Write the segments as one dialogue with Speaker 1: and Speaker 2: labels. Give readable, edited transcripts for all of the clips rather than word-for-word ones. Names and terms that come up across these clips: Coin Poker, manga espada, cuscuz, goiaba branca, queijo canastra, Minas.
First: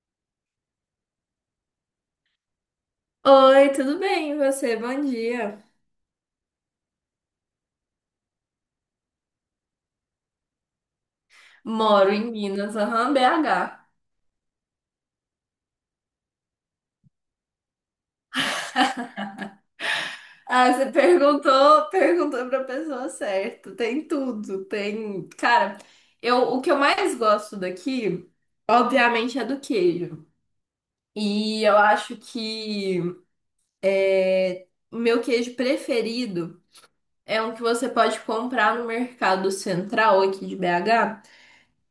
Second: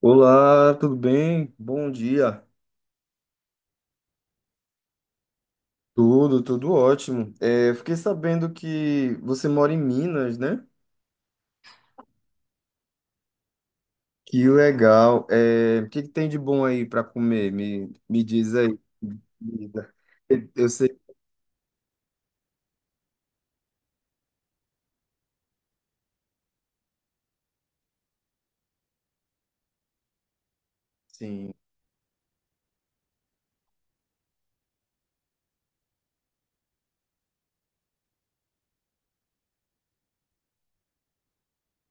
Speaker 1: Olá, tudo bem? Bom dia.
Speaker 2: Oi, tudo bem? E você? Bom dia.
Speaker 1: Tudo ótimo. Eu fiquei sabendo que você mora em Minas, né?
Speaker 2: Moro em Minas, aham, BH.
Speaker 1: Que legal. O que que tem de bom aí para comer? Me diz aí. Comida. Eu
Speaker 2: Ah, você
Speaker 1: sei.
Speaker 2: perguntou, perguntou pra pessoa certa. Tem tudo, tem. Cara, eu, o que eu mais gosto daqui, obviamente, é do queijo.
Speaker 1: Sim.
Speaker 2: E eu acho que o meu queijo preferido é um que você pode comprar no Mercado Central aqui de BH.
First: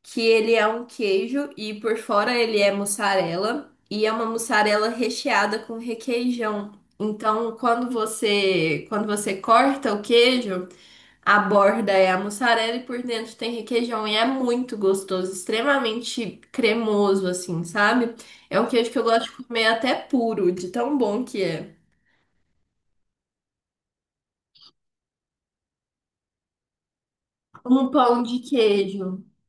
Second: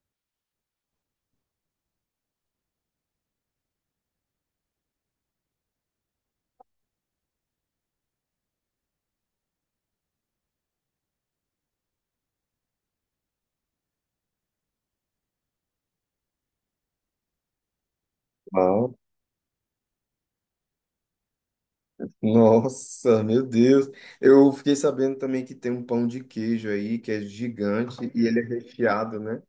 Speaker 2: Que ele é um queijo e por fora ele é mussarela e é uma mussarela recheada com requeijão. Então, quando você corta o queijo, a borda é a mussarela e por dentro tem requeijão e é muito gostoso, extremamente cremoso assim, sabe? É um queijo
Speaker 1: Uau.
Speaker 2: que eu gosto de comer até puro, de tão bom que é.
Speaker 1: Nossa, meu Deus. Eu fiquei sabendo também que tem um pão de queijo aí que é
Speaker 2: Um
Speaker 1: gigante
Speaker 2: pão
Speaker 1: e
Speaker 2: de
Speaker 1: ele é recheado,
Speaker 2: queijo.
Speaker 1: né?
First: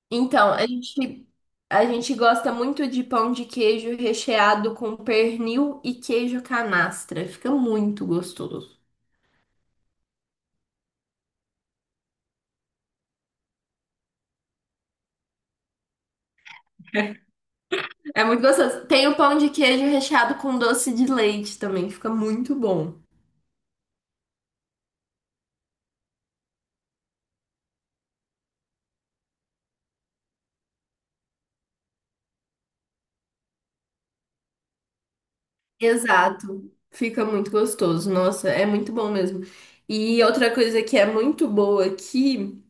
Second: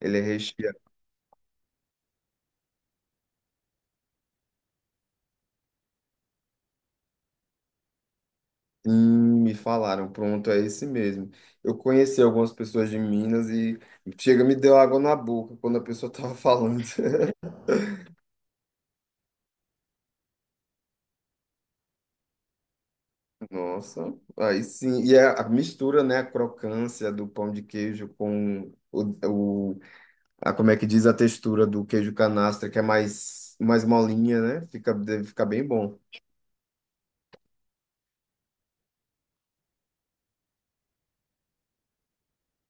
Speaker 1: Ele é
Speaker 2: Então, a
Speaker 1: recheado.
Speaker 2: gente, a gente gosta muito de pão de queijo recheado com pernil e queijo canastra. Fica muito gostoso.
Speaker 1: Me falaram, pronto, é esse mesmo. Eu conheci algumas pessoas de Minas e chega, me deu água na boca quando a pessoa estava falando.
Speaker 2: É muito gostoso. Tem o pão de queijo recheado com doce de leite também. Fica muito bom.
Speaker 1: Nossa, aí sim. E a mistura, né? A crocância do pão de queijo com o a, como é que diz a textura do queijo canastra, que é mais molinha, né? Fica, deve ficar bem bom.
Speaker 2: Exato. Fica muito gostoso. Nossa, é muito bom mesmo. E outra coisa que é muito boa aqui.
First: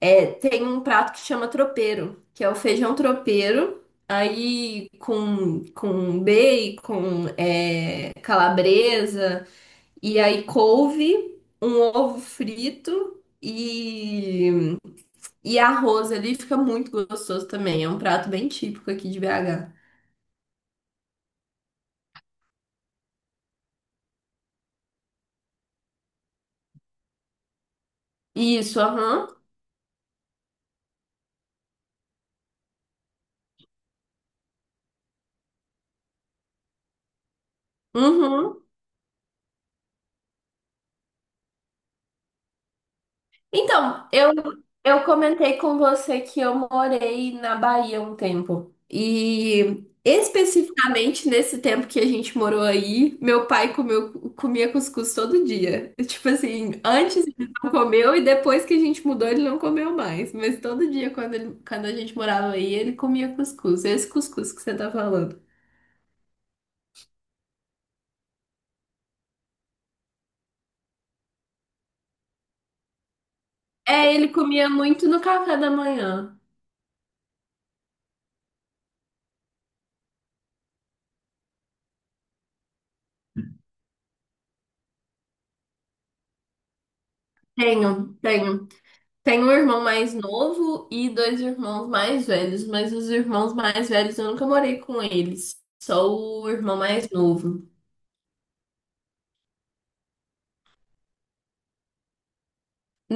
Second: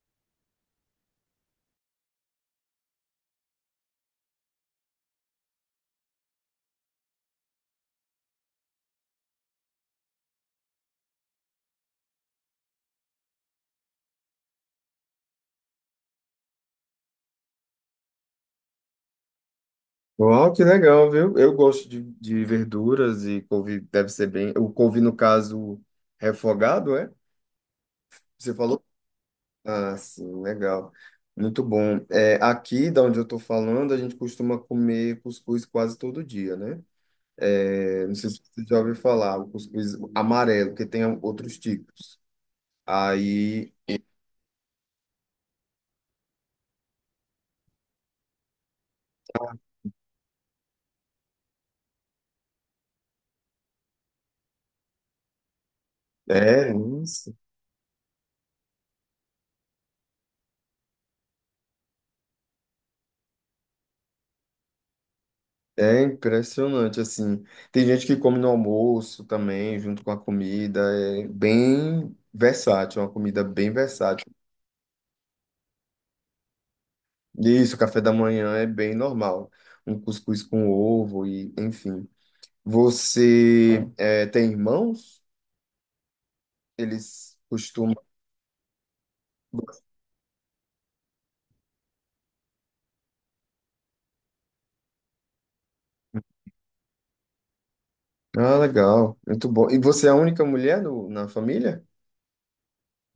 Speaker 2: É, tem um prato que chama tropeiro, que é o feijão tropeiro, aí com bacon, é, calabresa, e aí couve, um ovo frito e arroz ali, fica muito gostoso também. É um prato bem típico aqui de BH.
Speaker 1: Uau, que legal, viu? Eu gosto de verduras e couve deve ser bem. O couve, no caso, refogado, é? Você
Speaker 2: Isso,
Speaker 1: falou?
Speaker 2: aham.
Speaker 1: Ah, sim, legal. Muito bom. É, aqui, da onde eu estou falando, a gente costuma comer cuscuz quase todo dia, né? É, não sei se
Speaker 2: Uhum.
Speaker 1: você já ouviu falar, o cuscuz amarelo, que tem outros tipos. Aí,
Speaker 2: Então, eu comentei com você que eu morei na Bahia um tempo. E especificamente nesse tempo que a gente morou aí, meu pai comeu, comia cuscuz todo dia. Tipo
Speaker 1: é
Speaker 2: assim, antes
Speaker 1: isso.
Speaker 2: ele não comeu e depois que a gente mudou ele não comeu mais. Mas todo dia quando, quando a gente morava aí, ele comia cuscuz. Esse cuscuz que você tá falando.
Speaker 1: É impressionante, assim. Tem gente que come no almoço também, junto com a comida. É bem versátil, é uma comida bem
Speaker 2: É,
Speaker 1: versátil.
Speaker 2: ele comia muito no café da manhã.
Speaker 1: E isso, o café da manhã é bem normal. Um cuscuz com ovo e, enfim. Você é, tem irmãos? Eles costumam.
Speaker 2: Tenho, tenho. Tenho um irmão mais novo e dois irmãos mais velhos, mas os irmãos mais velhos eu nunca morei com eles, só o irmão mais novo.
Speaker 1: Ah, legal, muito bom. E você é a única mulher na família?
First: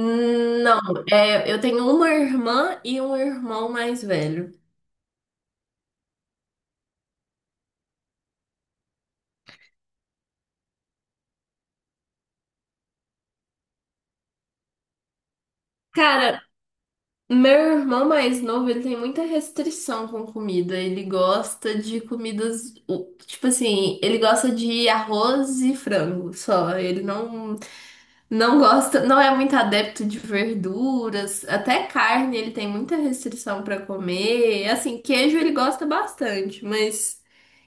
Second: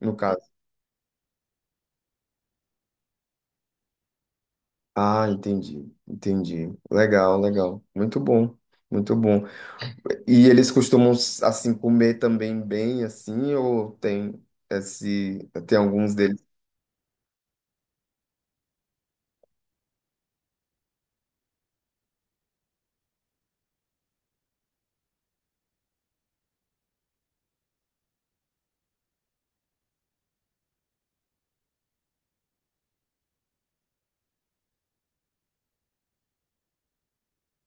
Speaker 1: No caso.
Speaker 2: Não, é, eu tenho uma irmã e um irmão mais velho.
Speaker 1: Ah, entendi, entendi. Legal, legal. Muito bom, muito bom. E eles costumam, assim, comer também bem, assim, ou tem esse. Tem alguns
Speaker 2: Cara,
Speaker 1: deles?
Speaker 2: meu irmão mais novo, ele tem muita restrição com comida. Ele gosta de comidas, tipo assim, ele gosta de arroz e frango só. Ele não, não gosta, não é muito adepto de verduras, até carne ele tem muita restrição para comer. Assim, queijo ele gosta bastante, mas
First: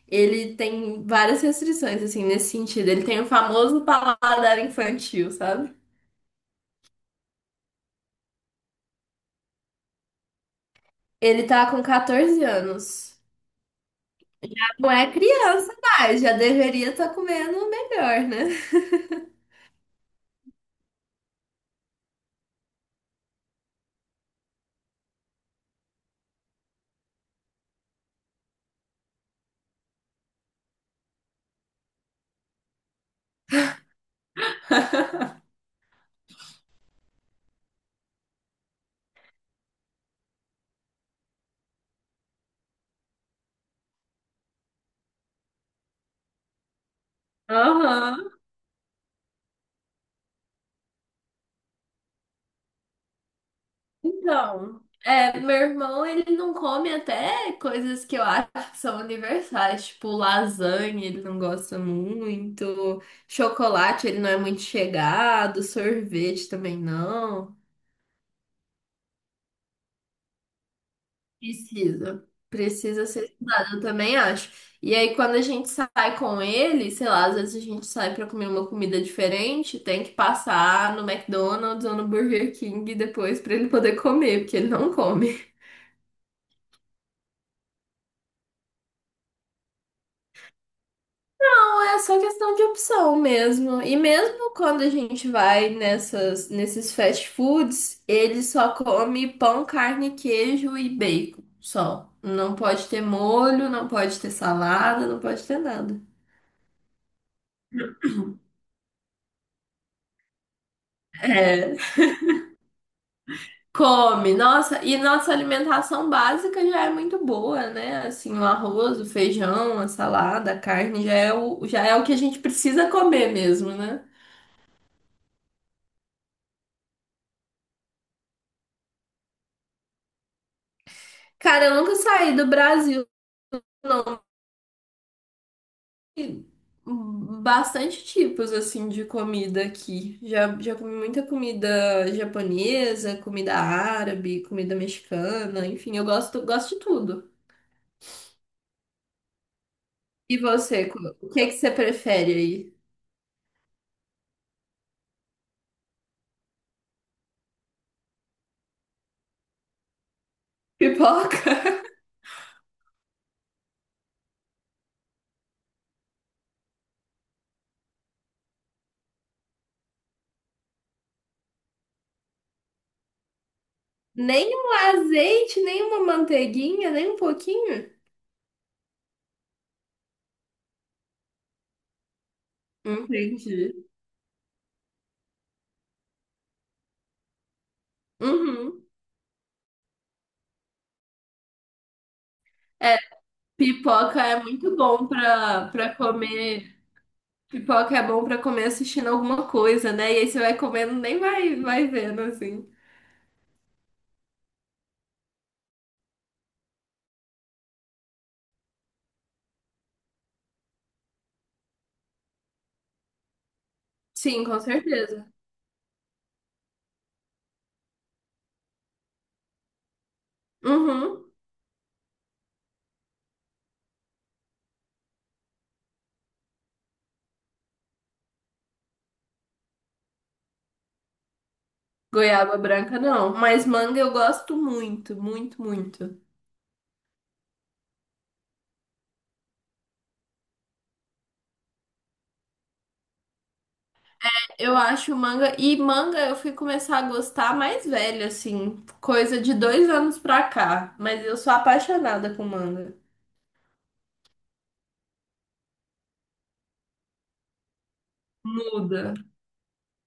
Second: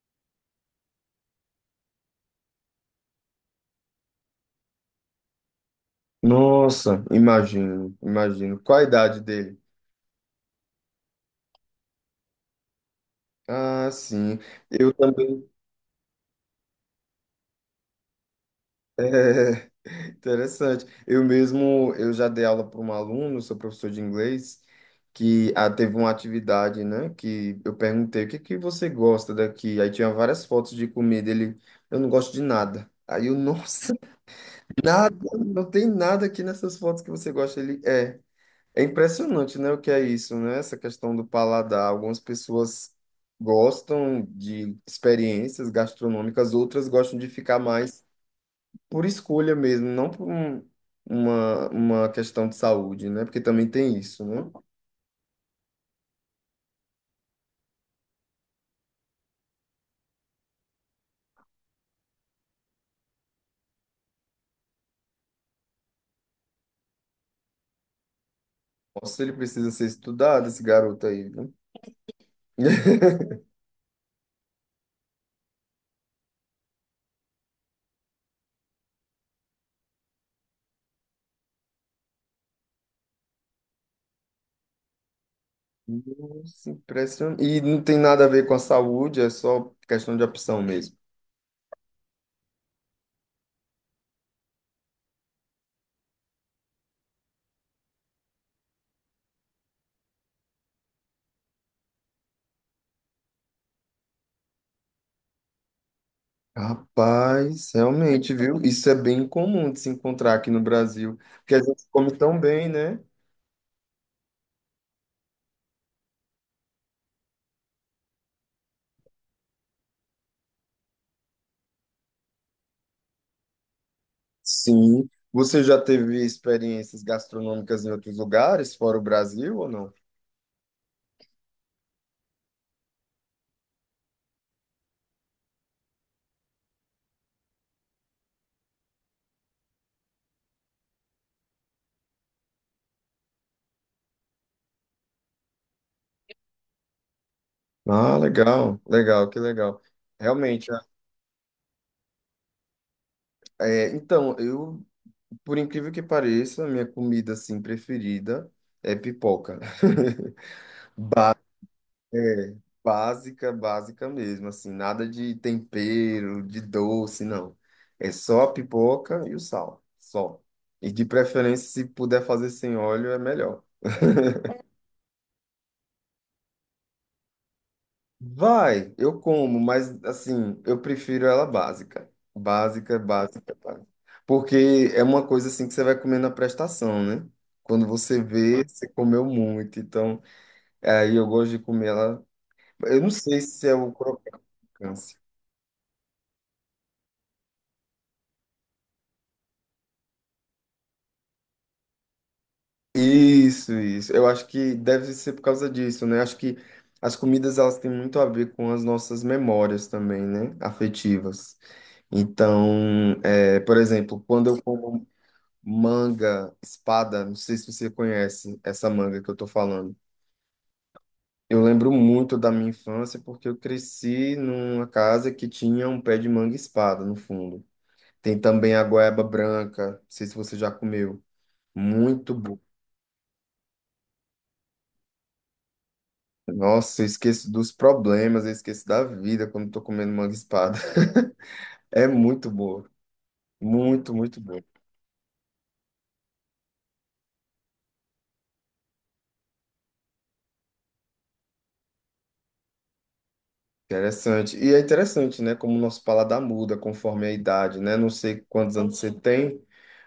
Speaker 2: ele tem várias restrições assim nesse sentido. Ele tem o famoso paladar infantil, sabe?
Speaker 1: Nossa, imagino, imagino. Qual a idade dele?
Speaker 2: Ele tá com 14 anos.
Speaker 1: Ah, sim.
Speaker 2: Não
Speaker 1: Eu
Speaker 2: é
Speaker 1: também.
Speaker 2: criança mais, já deveria estar comendo melhor, né?
Speaker 1: Interessante. Eu mesmo, eu já dei aula para um aluno, sou professor de inglês, que teve uma atividade, né? Que eu perguntei, o que que você gosta daqui? Aí tinha várias fotos de comida. Ele, eu não gosto de nada. Aí eu, nossa, nada, não tem nada aqui nessas fotos que você gosta. Ele, é. É impressionante, né? O que é isso, né? Essa questão do paladar. Algumas pessoas gostam de experiências gastronômicas, outras gostam de ficar mais
Speaker 2: Aham.
Speaker 1: por escolha mesmo, não por uma questão de saúde, né? Porque também tem isso, né?
Speaker 2: Então, é, meu irmão, ele não come até coisas que eu acho que são universais, tipo lasanha, ele não gosta muito, chocolate, ele não é muito chegado, sorvete também não.
Speaker 1: Nossa, ele precisa ser estudado, esse garoto aí, viu?
Speaker 2: Precisa, precisa ser estudado, eu também acho. E aí, quando a gente sai com ele, sei lá, às vezes a gente sai pra comer uma comida diferente, tem que passar no McDonald's ou no Burger King depois pra ele poder comer, porque ele não come.
Speaker 1: Nossa, impressionante. E não tem nada a ver com a saúde, é só questão de opção mesmo.
Speaker 2: É só questão de opção mesmo. E mesmo quando a gente vai nessas, nesses fast foods, ele só come pão, carne, queijo e bacon. Só. Não pode ter molho, não pode ter salada, não pode ter nada.
Speaker 1: Rapaz, realmente, viu? Isso é bem comum de se encontrar aqui no Brasil, porque a
Speaker 2: É.
Speaker 1: gente come tão bem, né?
Speaker 2: Come. Nossa, e nossa alimentação básica já é muito boa, né? Assim, o arroz, o feijão, a salada, a carne já é o que a gente precisa comer mesmo, né?
Speaker 1: Sim. Você já teve experiências gastronômicas em outros lugares, fora o Brasil ou não?
Speaker 2: Cara, eu nunca saí do Brasil. Não. Bastante tipos assim de comida aqui. Já, já comi muita comida japonesa, comida árabe, comida mexicana, enfim, eu gosto, gosto de tudo.
Speaker 1: Ah, legal, legal, que legal.
Speaker 2: E
Speaker 1: Realmente,
Speaker 2: você, o que é que você prefere aí?
Speaker 1: é, então, eu, por incrível que pareça, a minha comida, assim, preferida é pipoca.
Speaker 2: Pipoca?
Speaker 1: É, básica, básica mesmo, assim, nada de tempero, de doce, não. É só a pipoca e o sal, só. E de preferência, se puder fazer sem óleo, é melhor.
Speaker 2: Nem um azeite, nem uma manteiguinha, nem um pouquinho?
Speaker 1: Vai, eu como, mas assim, eu prefiro ela básica. Básica,
Speaker 2: Entendi.
Speaker 1: básica, básica. Porque é uma coisa assim que você vai comer na prestação, né? Quando você vê,
Speaker 2: Uhum.
Speaker 1: você comeu muito. Então, aí eu gosto de comer ela.
Speaker 2: É,
Speaker 1: Eu não sei se é o
Speaker 2: pipoca é muito bom
Speaker 1: crocância.
Speaker 2: pra, pra comer. Pipoca é bom pra comer assistindo alguma coisa, né? E aí você vai comendo, nem vai, vai vendo, assim.
Speaker 1: Isso, isso. Eu acho que deve ser por causa disso, né? Acho que as comidas elas têm muito a ver com as nossas memórias também, né? Afetivas. Então, é, por exemplo,
Speaker 2: Sim,
Speaker 1: quando
Speaker 2: com
Speaker 1: eu como
Speaker 2: certeza.
Speaker 1: manga, espada, não sei se você conhece essa manga que eu tô falando.
Speaker 2: Uhum.
Speaker 1: Eu lembro muito da minha infância porque eu cresci numa casa que tinha um pé de manga e espada no fundo. Tem também a goiaba branca, não sei se você já comeu. Muito bom.
Speaker 2: Goiaba branca não, mas manga eu gosto muito, muito, muito.
Speaker 1: Nossa, eu esqueço dos problemas, eu esqueço da vida quando tô comendo manga e espada. É muito boa. Muito, muito boa.
Speaker 2: Eu acho manga e manga eu fui começar a gostar mais velha, assim, coisa de dois anos pra cá. Mas eu sou apaixonada com manga.
Speaker 1: Interessante. E é interessante, né? Como o nosso paladar muda conforme a idade, né? Não sei quantos anos você
Speaker 2: Muda.
Speaker 1: tem,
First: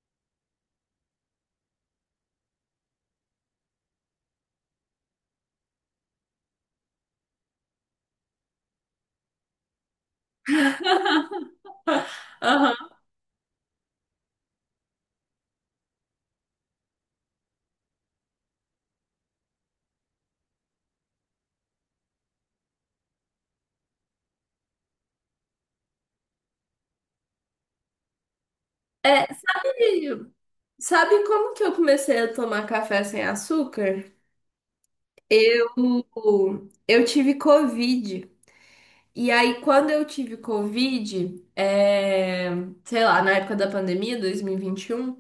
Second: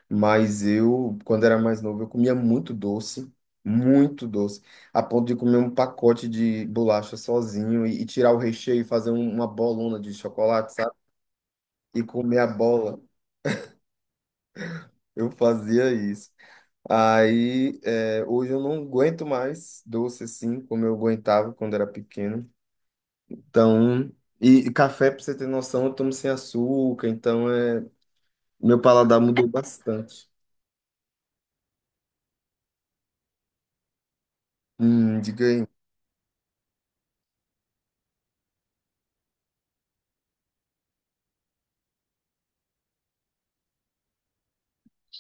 Speaker 1: mas eu, quando era mais novo, eu comia muito doce, a ponto de comer um pacote de bolacha sozinho e tirar o recheio e fazer uma bolona de chocolate, sabe? E comer a
Speaker 2: Aham.
Speaker 1: bola. Eu fazia isso. Aí, é, hoje eu não aguento mais doce assim, como eu aguentava quando era pequeno. Então, e café, pra você ter noção, eu tomo sem açúcar, então é, meu paladar
Speaker 2: É,
Speaker 1: mudou bastante.
Speaker 2: sabe, sabe como que eu comecei a tomar café sem açúcar?
Speaker 1: Diga aí.
Speaker 2: Eu, eu tive Covid. E aí, quando eu tive Covid, é, sei lá, na época da pandemia, 2021,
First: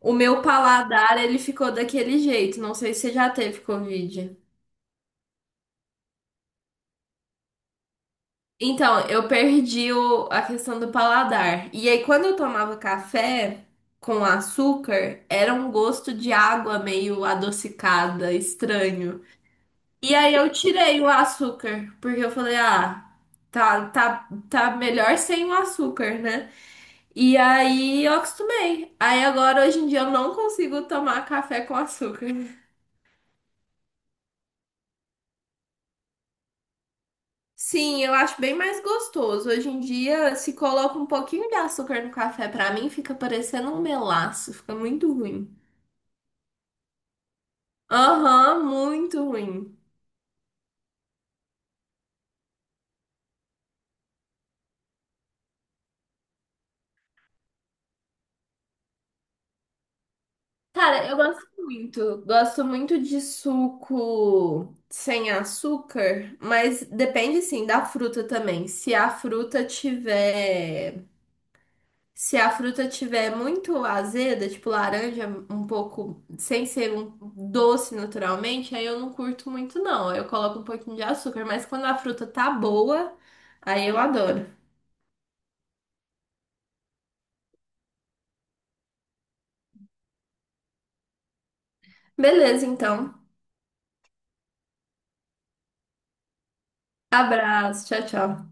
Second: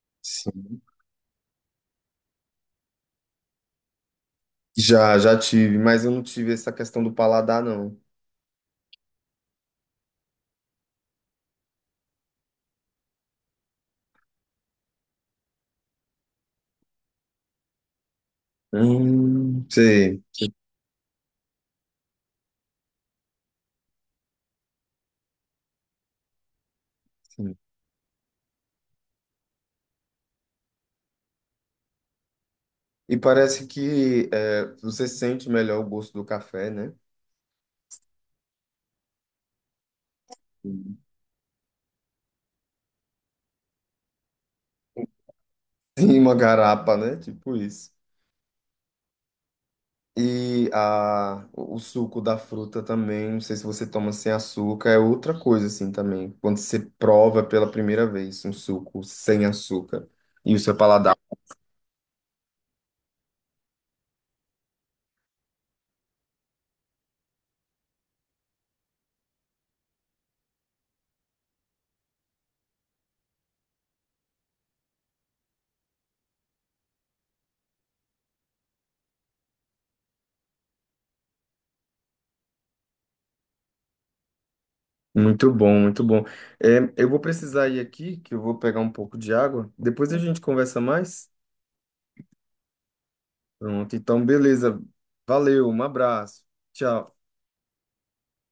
Speaker 2: o meu paladar, ele ficou daquele jeito. Não sei se você já teve Covid.
Speaker 1: Já tive, mas eu não tive essa questão do paladar, não.
Speaker 2: Então, eu perdi a questão do paladar. E aí, quando eu tomava café com açúcar, era um gosto de água meio adocicada, estranho. E
Speaker 1: Sei.
Speaker 2: aí, eu tirei o açúcar, porque eu falei, ah, tá, tá, tá melhor sem o açúcar, né? E
Speaker 1: Sim.
Speaker 2: aí eu acostumei. Aí agora, hoje em dia, eu não consigo tomar café com açúcar.
Speaker 1: E parece que é, você sente melhor o gosto do café, né?
Speaker 2: Sim, eu acho bem mais gostoso. Hoje em dia, se coloca um pouquinho de açúcar no café, pra mim fica parecendo um melaço, fica muito ruim.
Speaker 1: Sim, uma garapa, né? Tipo isso.
Speaker 2: Aham, muito ruim.
Speaker 1: E a, o suco da fruta também, não sei se você toma sem açúcar, é outra coisa assim também. Quando você prova pela primeira vez um suco sem açúcar e o seu
Speaker 2: Cara, eu
Speaker 1: paladar.
Speaker 2: gosto muito. Gosto muito de suco sem açúcar, mas depende sim da fruta também. Se a fruta tiver muito azeda, tipo laranja, um pouco, sem ser um doce naturalmente, aí eu não curto muito, não. Aí eu coloco um pouquinho de açúcar, mas quando a fruta tá boa, aí eu adoro.
Speaker 1: Muito bom, muito bom. É, eu vou precisar ir aqui, que eu vou pegar um pouco de água. Depois a gente conversa mais.
Speaker 2: Beleza, então.
Speaker 1: Pronto, então beleza. Valeu, um abraço. Tchau.
Speaker 2: Abraço, tchau, tchau.